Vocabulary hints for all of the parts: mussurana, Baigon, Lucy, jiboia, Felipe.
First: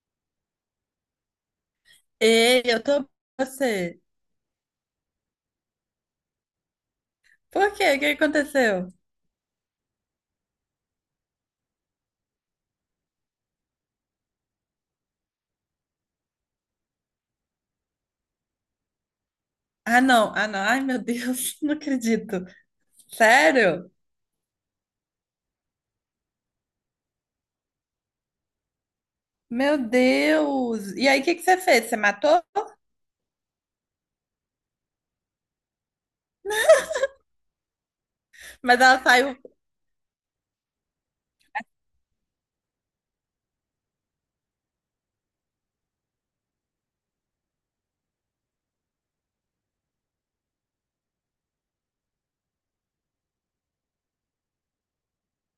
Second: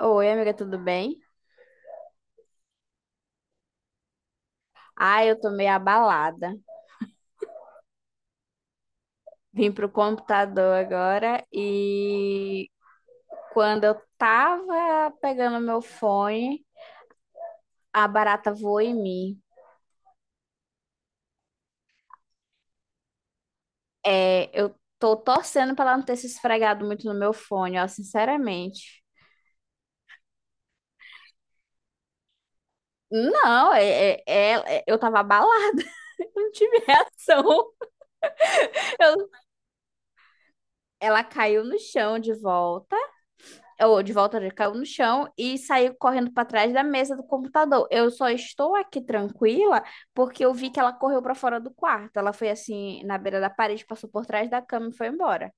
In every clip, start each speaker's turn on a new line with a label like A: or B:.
A: Oi, amiga, tudo bem?
B: Ei, eu tô com você.
A: Ah, eu tô meio abalada.
B: Por quê? O que aconteceu?
A: Vim pro computador agora e quando eu tava pegando meu fone, a barata voou em mim.
B: Ah, não. Ah, não. Ai, meu Deus, não acredito. Sério?
A: É, eu tô torcendo pra ela não ter se esfregado muito no meu fone, ó, sinceramente.
B: Meu Deus. E aí, o que que você fez? Você matou?
A: Não, é, eu tava abalada, não tive reação.
B: Mas ela
A: Eu-
B: saiu.
A: ela caiu no chão de volta. Eu, de volta, ele caiu no chão e saiu correndo para trás da mesa do computador. Eu só estou aqui tranquila porque eu vi que ela correu para fora do quarto. Ela foi assim na beira da parede, passou por trás da cama e foi embora.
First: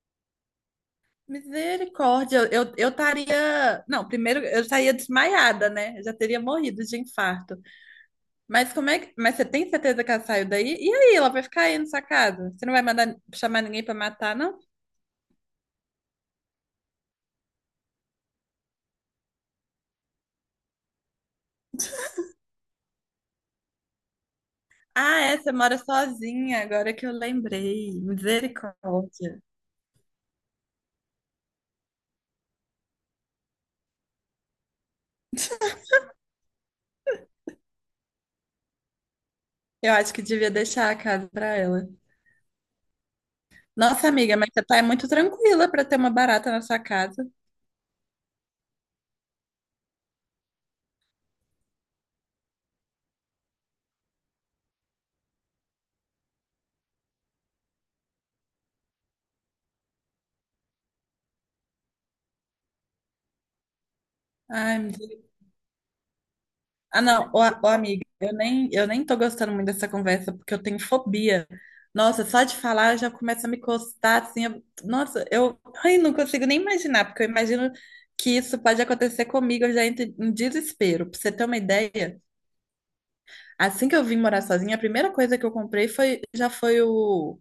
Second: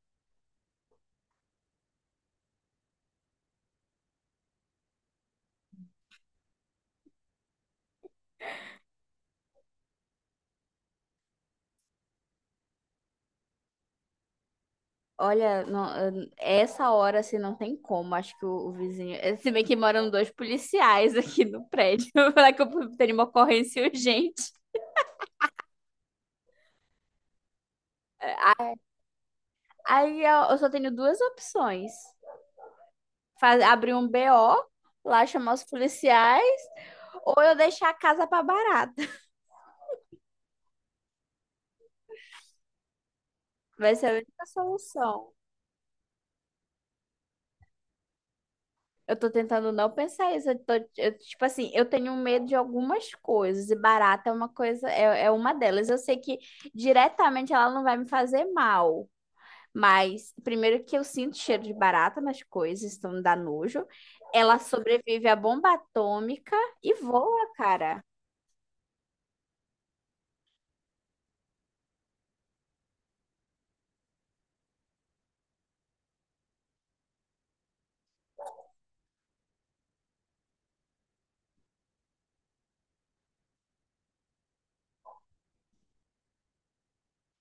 B: Misericórdia, eu, eu estaria. Não, primeiro eu estaria desmaiada, né? Eu já teria morrido de infarto. Mas como é que. Mas você tem certeza que ela saiu daí? E aí, ela vai ficar aí na sua casa? Você não vai mandar chamar ninguém pra matar, não?
A: Olha, não, essa hora assim não tem como. Acho que o vizinho. Se bem que moram dois policiais aqui no prédio. Falar que eu teria uma ocorrência urgente.
B: Ah, é, você mora sozinha, agora que eu lembrei. Misericórdia.
A: Aí eu só tenho duas opções. Faz, abrir um BO, lá chamar os policiais, ou eu deixar a casa pra barata.
B: Eu acho que devia deixar a casa pra ela.
A: Vai ser
B: Nossa,
A: a
B: amiga,
A: única
B: mas você tá muito
A: solução.
B: tranquila pra ter uma barata na sua casa.
A: Eu tô tentando não pensar isso. Eu tô, eu, tipo assim, eu tenho medo de algumas coisas, e barata é uma coisa, é uma delas. Eu sei que diretamente ela não vai me fazer mal. Mas, primeiro que eu sinto cheiro de barata nas coisas, então me dá nojo. Ela
B: Ai, meu
A: sobrevive à
B: Deus.
A: bomba atômica e
B: Ah, não, ô,
A: voa,
B: ô,
A: cara.
B: amiga, eu nem tô gostando muito dessa conversa, porque eu tenho fobia. Nossa, só de falar eu já começa a me encostar, assim. Nossa, eu ai, não consigo nem imaginar, porque eu imagino que isso pode acontecer comigo, eu já entro em desespero. Pra você ter uma ideia, assim que eu vim morar sozinha, a primeira coisa que eu comprei foi, já foi o...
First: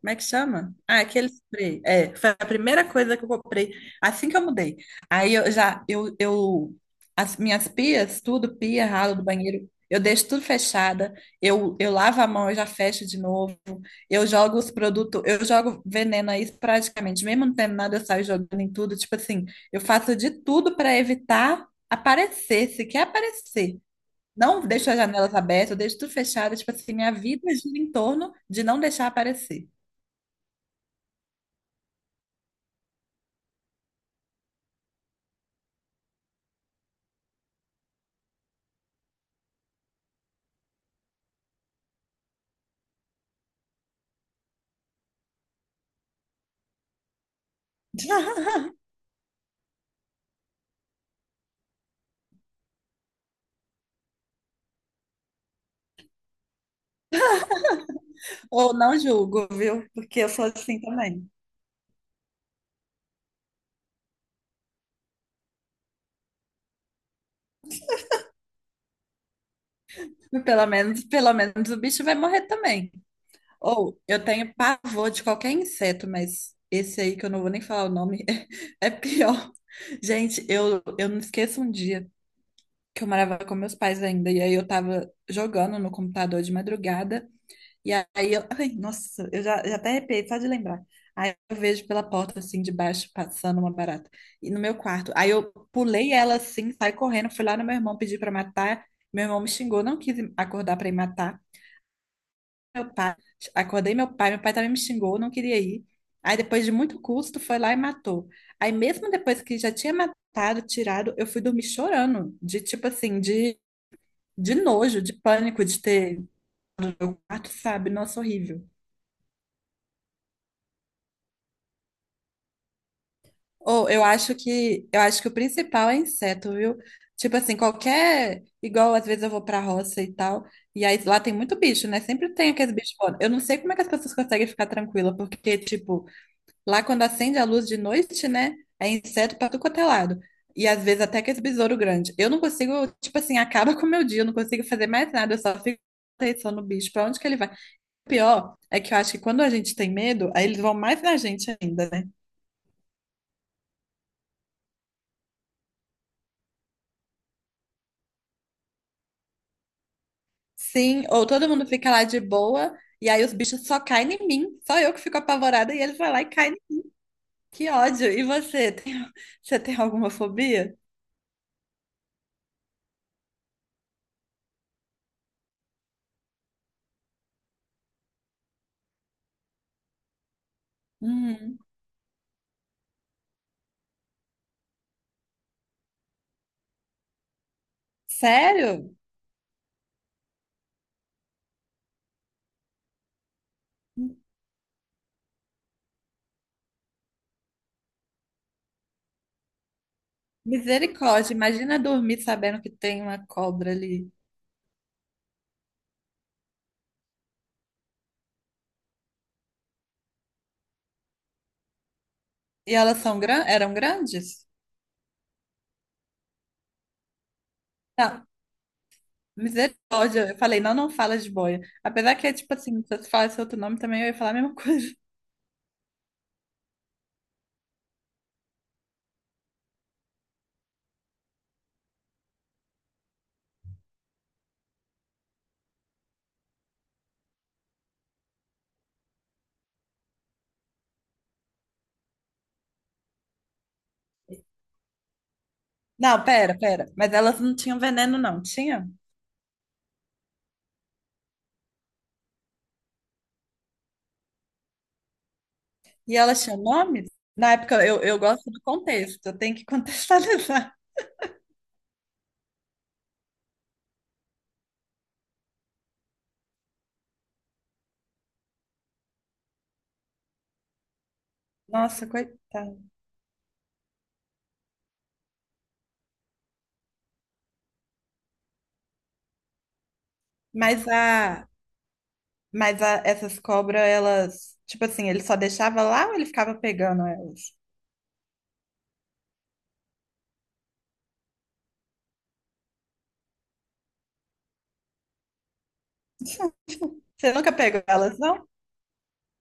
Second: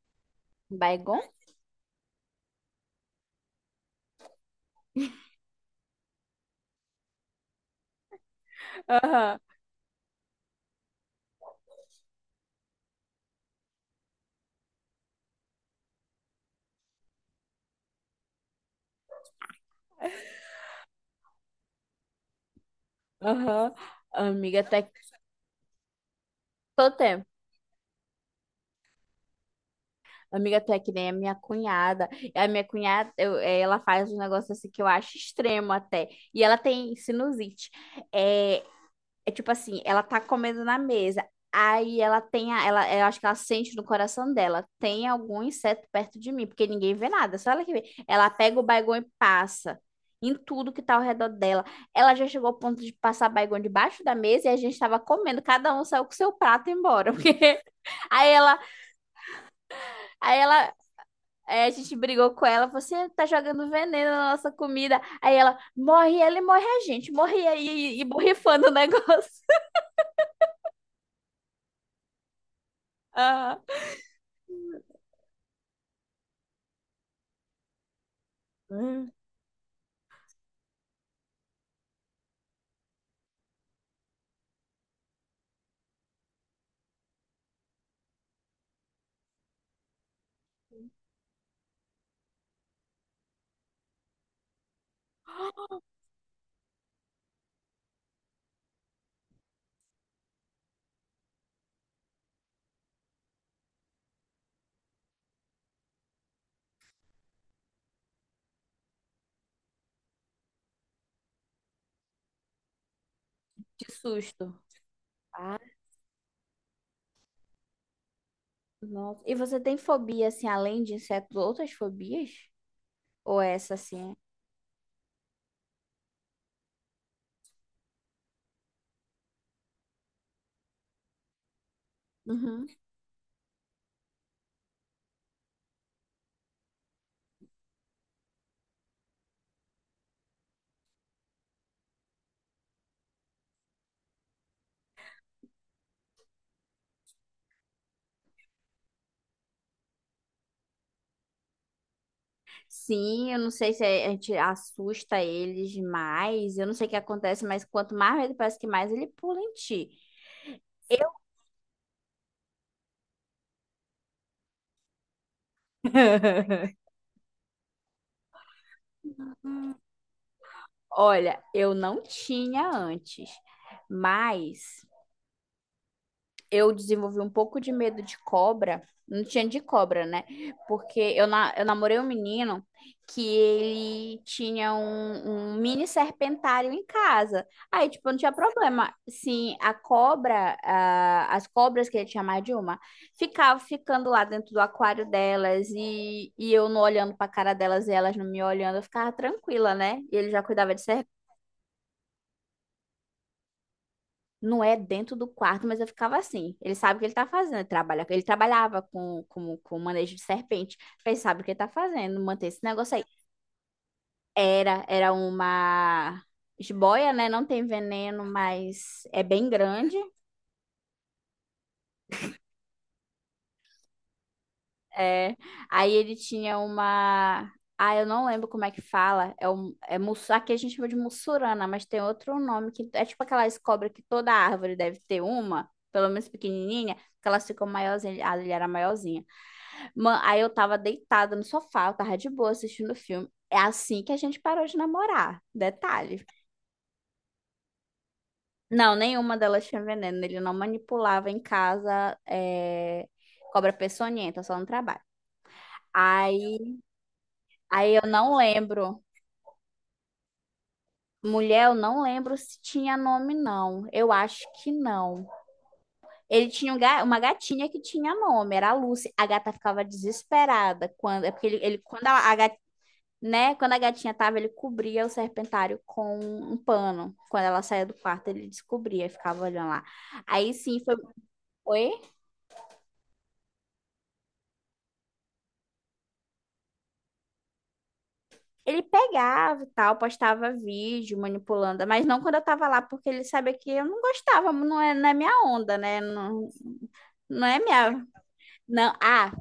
B: Como é que chama? Ah,
A: Baigon?
B: aquele spray. É, foi a primeira coisa que eu comprei assim que eu mudei. Aí eu já, as minhas pias, tudo, pia, ralo do
A: Aham,
B: banheiro, eu deixo tudo fechada, eu lavo a mão, eu já fecho de novo, eu jogo os produtos, eu jogo veneno aí praticamente, mesmo não tendo nada, eu saio jogando em tudo, tipo assim, eu faço de tudo para evitar aparecer, se quer
A: aham.
B: aparecer.
A: Amiga,
B: Não
A: tá
B: deixo as janelas abertas, eu deixo tudo fechado, tipo assim,
A: todo
B: minha
A: tempo.
B: vida gira em torno de não deixar aparecer.
A: Amiga, tu é que nem a minha cunhada. A minha cunhada, ela faz um negócio assim que eu acho extremo até. E ela tem sinusite. É, é tipo assim, ela tá comendo na mesa. Aí ela tem a, ela, eu acho que ela sente no coração dela, tem algum inseto perto de mim, porque ninguém vê nada, só ela que vê. Ela pega o baigão e passa em tudo que tá ao redor dela. Ela já chegou ao ponto de passar baigão debaixo da mesa e a gente tava comendo, cada um saiu com seu prato e embora, porque aí ela.
B: Ou não julgo, viu? Porque eu
A: Aí
B: sou
A: ela,
B: assim também.
A: aí a gente brigou com ela, você tá jogando veneno na nossa comida. Aí ela morre, ela e morre a gente, morre aí e borrifando o negócio.
B: Pelo menos o bicho vai morrer também.
A: Ah,
B: Ou eu tenho pavor de qualquer inseto, mas esse aí que eu não vou nem falar o nome é
A: hum.
B: pior. Gente, eu, não esqueço um dia que eu morava com meus pais ainda, e aí eu tava jogando no computador de madrugada. E aí eu, ai, nossa, eu já, já até arrepiei só de lembrar. Aí eu vejo pela porta assim de baixo passando uma barata. E no meu quarto. Aí eu pulei ela assim, saí correndo, fui lá no meu irmão pedir pra matar. Meu irmão me xingou, não quis acordar pra ir matar. Meu pai, acordei meu pai também me xingou, não queria ir. Aí depois de muito custo, foi lá e matou. Aí mesmo depois que já tinha matado, tirado, eu fui dormir chorando, de tipo assim,
A: De susto.
B: de nojo, de
A: Ah,
B: pânico de ter, mato, sabe? Nossa, horrível.
A: nossa. E você tem fobia, assim, além de insetos, outras fobias? Ou é essa,
B: Ou eu
A: assim?
B: acho que o principal é inseto, viu? Tipo assim, qualquer. Igual às vezes eu vou pra roça e tal. E aí lá tem muito bicho, né? Sempre tem
A: Uhum.
B: aqueles bichos voando. Eu não sei como é que as pessoas conseguem ficar tranquila, porque, tipo, lá quando acende a luz de noite, né? É inseto pra tudo quanto é lado. E às vezes até aqueles besouro grande. Eu não consigo, tipo assim, acaba com o meu dia, eu não consigo fazer mais nada, eu só fico atenção no bicho, pra onde que ele vai. O pior é que eu acho que quando a gente tem medo, aí eles vão mais na gente ainda, né?
A: Sim, eu não sei se a gente assusta eles mais. Eu não sei o que acontece, mas quanto mais medo, parece que mais ele pula em ti.
B: Sim,
A: Eu,
B: ou todo mundo fica lá de boa, e aí os bichos só caem em mim. Só eu que fico apavorada e eles vão lá e caem em mim. Que ódio. E você, tem, você tem alguma fobia?
A: olha, eu não tinha antes, mas eu desenvolvi um pouco de medo de cobra. Não tinha de cobra, né? Porque eu, na,
B: Hum,
A: eu namorei um menino que ele tinha um mini serpentário em casa. Aí, tipo, não tinha
B: sério?
A: problema. Sim, a cobra, ah, as cobras que ele tinha mais de uma, ficavam ficando lá dentro do aquário delas e eu não olhando pra cara delas e elas não me olhando, eu ficava tranquila, né? E ele já cuidava de...
B: Misericórdia, imagina dormir sabendo que tem uma cobra ali.
A: Não é dentro do quarto, mas eu ficava assim. Ele sabe o que ele tá fazendo. Ele, trabalha, ele trabalhava com, com manejo de serpente. Ele sabe o que ele tá fazendo, manter esse
B: E
A: negócio
B: elas
A: aí.
B: são gran... eram grandes?
A: Era, era uma jiboia, né? Não tem veneno,
B: Não,
A: mas é bem grande.
B: misericórdia. Eu falei, não, não fala de boia. Apesar que é tipo assim, se você falasse outro nome também, eu ia falar a mesma coisa.
A: É. Aí ele tinha uma. Ah, eu não lembro como é que fala. É, um, é mussu... Aqui a gente chama de mussurana, mas tem outro nome que é tipo aquelas cobras que toda árvore deve ter uma, pelo menos pequenininha, que elas ficam maiorzinhas. Ah, ele era maiorzinha. Mano, aí eu tava deitada no sofá, eu tava de boa assistindo o filme. É assim que a gente parou de namorar.
B: Não,
A: Detalhe.
B: pera, pera. Mas elas não tinham veneno, não, tinha?
A: Não, nenhuma delas tinha veneno. Ele não manipulava em casa é, cobra peçonhenta, só no trabalho.
B: E ela tinha
A: Aí,
B: nome? Na época,
A: aí eu
B: eu
A: não
B: gosto do
A: lembro.
B: contexto, eu tenho que contextualizar.
A: Mulher, eu não lembro se tinha nome, não. Eu acho que não. Ele tinha um uma gatinha que tinha nome, era a Lucy. A gata ficava desesperada quando. É porque ele, quando
B: Nossa,
A: a
B: coitada.
A: né? Quando a gatinha tava, ele cobria o serpentário com um pano. Quando ela saía do quarto, ele descobria e ficava olhando lá. Aí sim,
B: Mas
A: foi...
B: a,
A: Oi?
B: mas a, essas cobras, elas, tipo assim, ele só deixava lá ou ele ficava pegando elas?
A: Ele pegava e tal, postava vídeo manipulando, mas não quando eu tava lá, porque ele sabia que eu não gostava, não é, não é minha onda, né? Não,
B: Você
A: não
B: nunca
A: é
B: pegou
A: minha.
B: elas, não?
A: Não, ah,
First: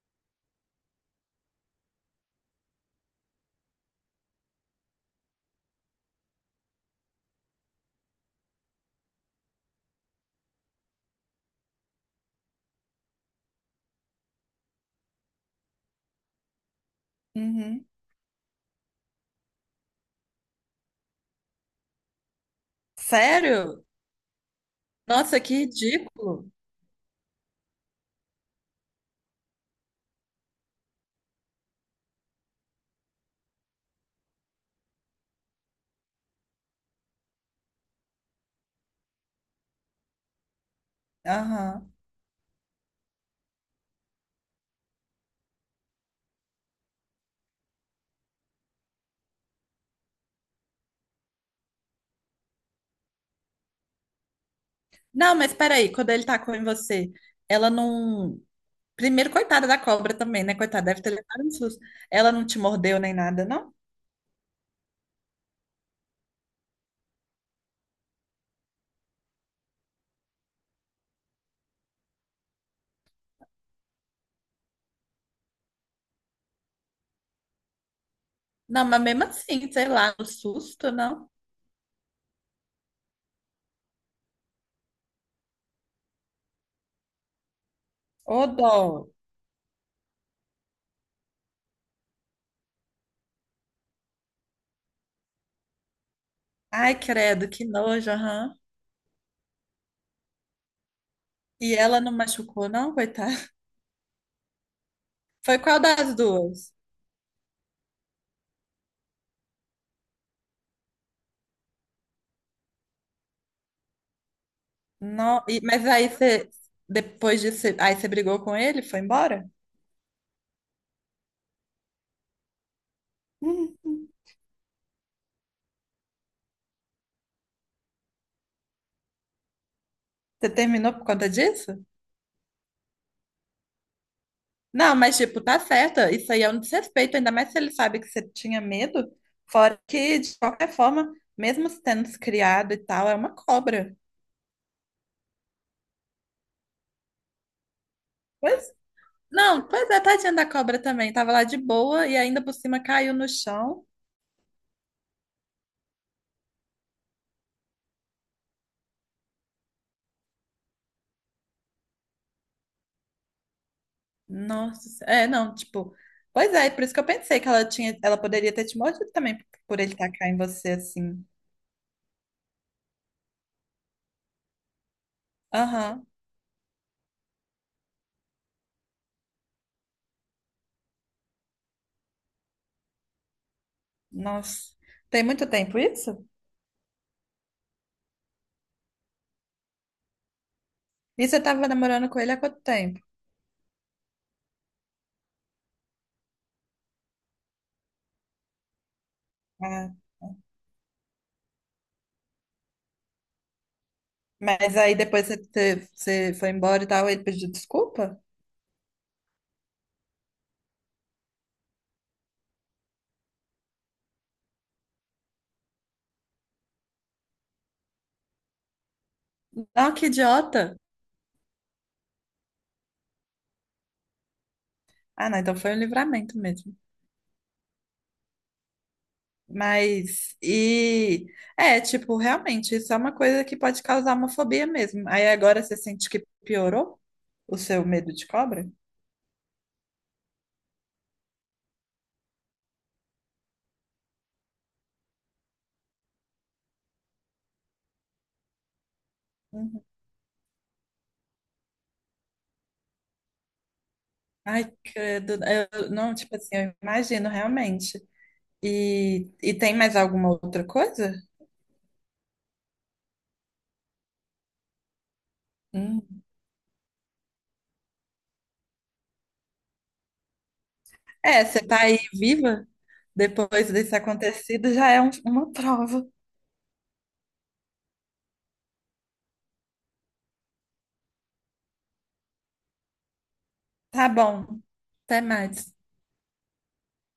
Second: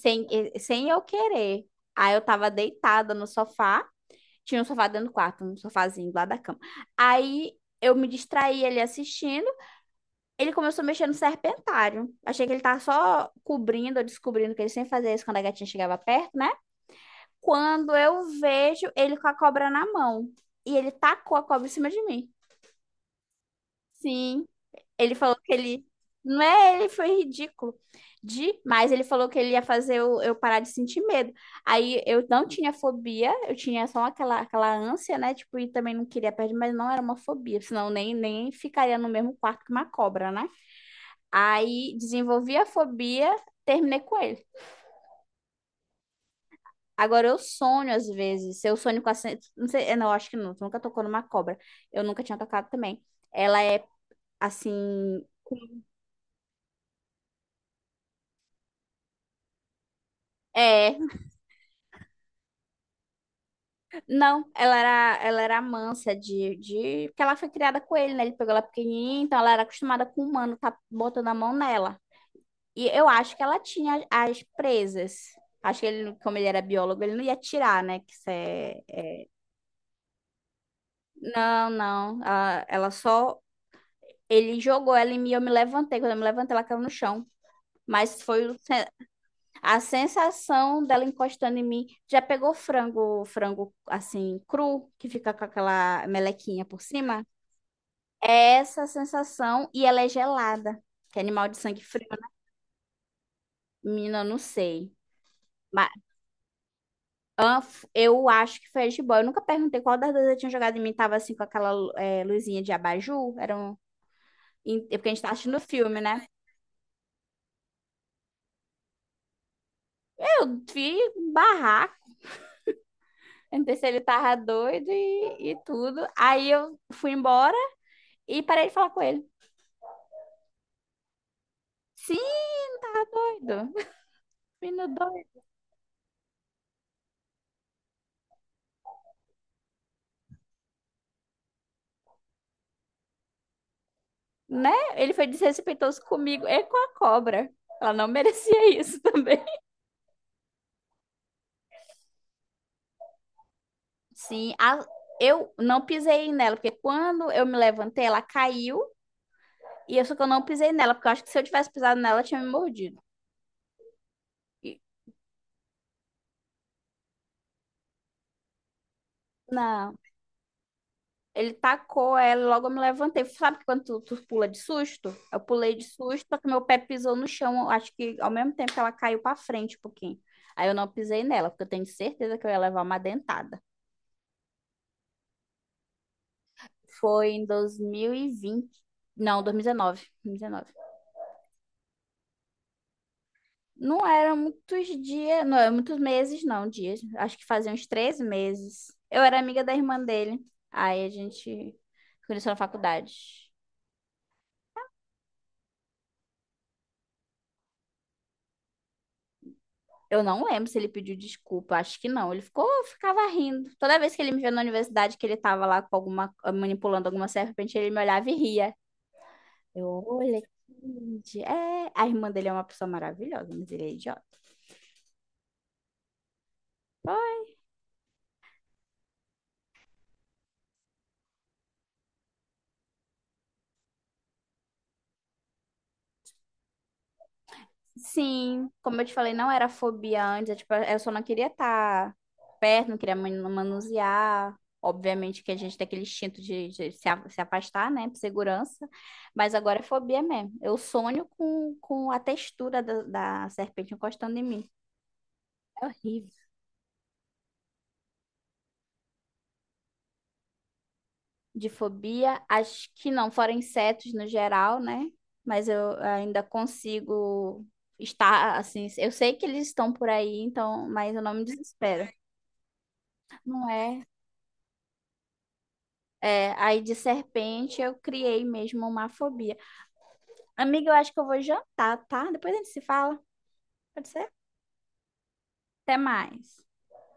A: sem, sem eu querer. Aí eu tava deitada no sofá, tinha um sofá dentro do quarto, um sofazinho lá da cama. Aí eu me distraí ali assistindo. Ele começou a mexer no serpentário. Achei que ele tava só cobrindo, ou descobrindo que ele sempre fazia isso quando a gatinha chegava perto, né?
B: Uhum.
A: Quando eu vejo ele com a cobra na mão. E ele tacou a cobra em cima de mim.
B: Sério?
A: Sim. Ele falou
B: Nossa,
A: que
B: que
A: ele. Não
B: ridículo.
A: é ele, foi ridículo. Demais. Ele falou que ele ia fazer eu parar de sentir medo. Aí eu não tinha fobia, eu tinha só aquela, aquela ânsia, né? Tipo, e também não queria perder, mas não era uma fobia. Senão nem ficaria no mesmo quarto que uma cobra, né?
B: Aham.
A: Aí desenvolvi a fobia, terminei com ele. Agora eu sonho às vezes. Eu sonho com a. Não sei, é, não, acho que não. Tu nunca tocou numa cobra. Eu nunca tinha tocado também. Ela é assim.
B: Não, mas peraí, quando ele tacou em você, ela não. Primeiro, coitada da cobra também, né? Coitada,
A: É.
B: deve ter levado um susto. Ela não te mordeu nem nada, não?
A: Não, ela era mansa de, de. Porque ela foi criada com ele, né? Ele pegou ela pequenininha, então ela era acostumada com o humano tá botando a mão nela. E eu acho que ela tinha as presas. Acho que ele, como ele era biólogo, ele não ia tirar, né? Que isso é.
B: Não, mas mesmo assim, sei lá, o susto, não?
A: Não, não. Ela só. Ele jogou ela em mim, eu me levantei. Quando eu me levantei, ela caiu no chão. Mas foi
B: Ô, dó.
A: a sensação dela encostando em mim. Já pegou frango, frango assim, cru, que fica com aquela melequinha por
B: Ai,
A: cima?
B: credo, que nojo,
A: É
B: aham.
A: essa a sensação e ela é gelada. Que é animal de
B: E
A: sangue
B: ela
A: frio,
B: não
A: né?
B: machucou, não, coitada?
A: Menina, eu não sei.
B: Foi qual
A: Mas
B: das duas?
A: eu acho que foi a jiboia. Eu nunca perguntei qual das duas eu tinha jogado em mim. Tava assim com aquela luzinha de abajur. Era um... Porque a gente tá
B: Não,
A: assistindo
B: mas
A: filme,
B: aí
A: né?
B: você, depois disso, aí você brigou com ele, foi embora?
A: Eu vi barraco. Eu não sei
B: Hum,
A: se ele
B: hum.
A: tava doido e tudo. Aí eu fui embora e parei de falar com ele.
B: Você terminou por conta disso?
A: Sim, não tava doido. Menino
B: Não, mas tipo,
A: doido,
B: tá certa. Isso aí é um desrespeito, ainda mais se ele sabe que você tinha medo. Fora que, de qualquer forma, mesmo tendo se criado e tal, é uma cobra.
A: né? Ele foi desrespeitoso comigo e com a cobra. Ela não
B: Pois,
A: merecia isso também.
B: não, pois é, tadinha da cobra também. Tava lá de boa e ainda por cima caiu no chão.
A: Sim, eu não pisei nela, porque quando eu me levantei, ela caiu. E eu só que eu não pisei nela, porque eu acho que se eu tivesse pisado nela, ela tinha me mordido. E-
B: Nossa, é, não, tipo, pois é, por isso que eu pensei que ela tinha, ela poderia ter te mordido também por
A: Não.
B: ele tacar em você assim.
A: Ele tacou ela, logo eu me levantei. Sabe que quando tu pula de susto? Eu pulei de
B: Aham,
A: susto, só que meu pé pisou no chão. Acho que ao mesmo tempo que ela caiu pra frente um pouquinho. Aí eu não pisei nela, porque eu tenho certeza que eu ia levar uma dentada.
B: nossa. Tem muito tempo isso?
A: Foi em 2020. Não, dois mil e dezenove. Dois mil e 2019.
B: E você tava namorando com ele há quanto tempo?
A: Não eram muitos dias, não eram muitos meses, não, dias. Acho que fazia uns 3 meses. Eu era amiga da
B: Ah,
A: irmã dele. Aí a gente conheceu na faculdade.
B: mas aí depois você, você foi embora e tal, ele pediu desculpa?
A: Eu não lembro se ele pediu desculpa, acho que não. Ele ficou, ficava rindo. Toda vez que ele me via na universidade, que ele tava lá com alguma, manipulando alguma serpente, ele me olhava e ria.
B: Não,
A: Eu,
B: que
A: olha, que
B: idiota!
A: lindo. É, a irmã dele é uma pessoa maravilhosa, mas ele é idiota.
B: Ah, não, então foi um livramento mesmo.
A: Pô.
B: Mas, e é, tipo, realmente, isso é uma coisa que pode causar uma fobia mesmo. Aí agora você sente que piorou o seu medo de
A: Sim,
B: cobra?
A: como eu te falei, não era fobia antes, é tipo, eu só não queria estar perto, não queria manusear. Obviamente que a gente tem aquele instinto de, se afastar, né, por segurança, mas agora é
B: Uhum.
A: fobia mesmo. Eu sonho com a textura da, da serpente encostando em mim.
B: Ai, credo,
A: É
B: eu, não,
A: horrível.
B: tipo assim, eu imagino realmente. E tem mais alguma outra coisa?
A: De fobia, acho que não, fora insetos no geral, né, mas eu
B: Hum.
A: ainda consigo estar assim. Eu sei que eles estão por aí, então, mas eu não me
B: É, você tá aí
A: desespero.
B: viva
A: Não
B: depois desse
A: é.
B: acontecido já é uma prova.
A: É, aí de serpente eu criei mesmo uma fobia. Amiga, eu acho que eu vou jantar, tá? Depois a gente se fala. Pode
B: Tá
A: ser?
B: bom. Até mais.
A: Até mais.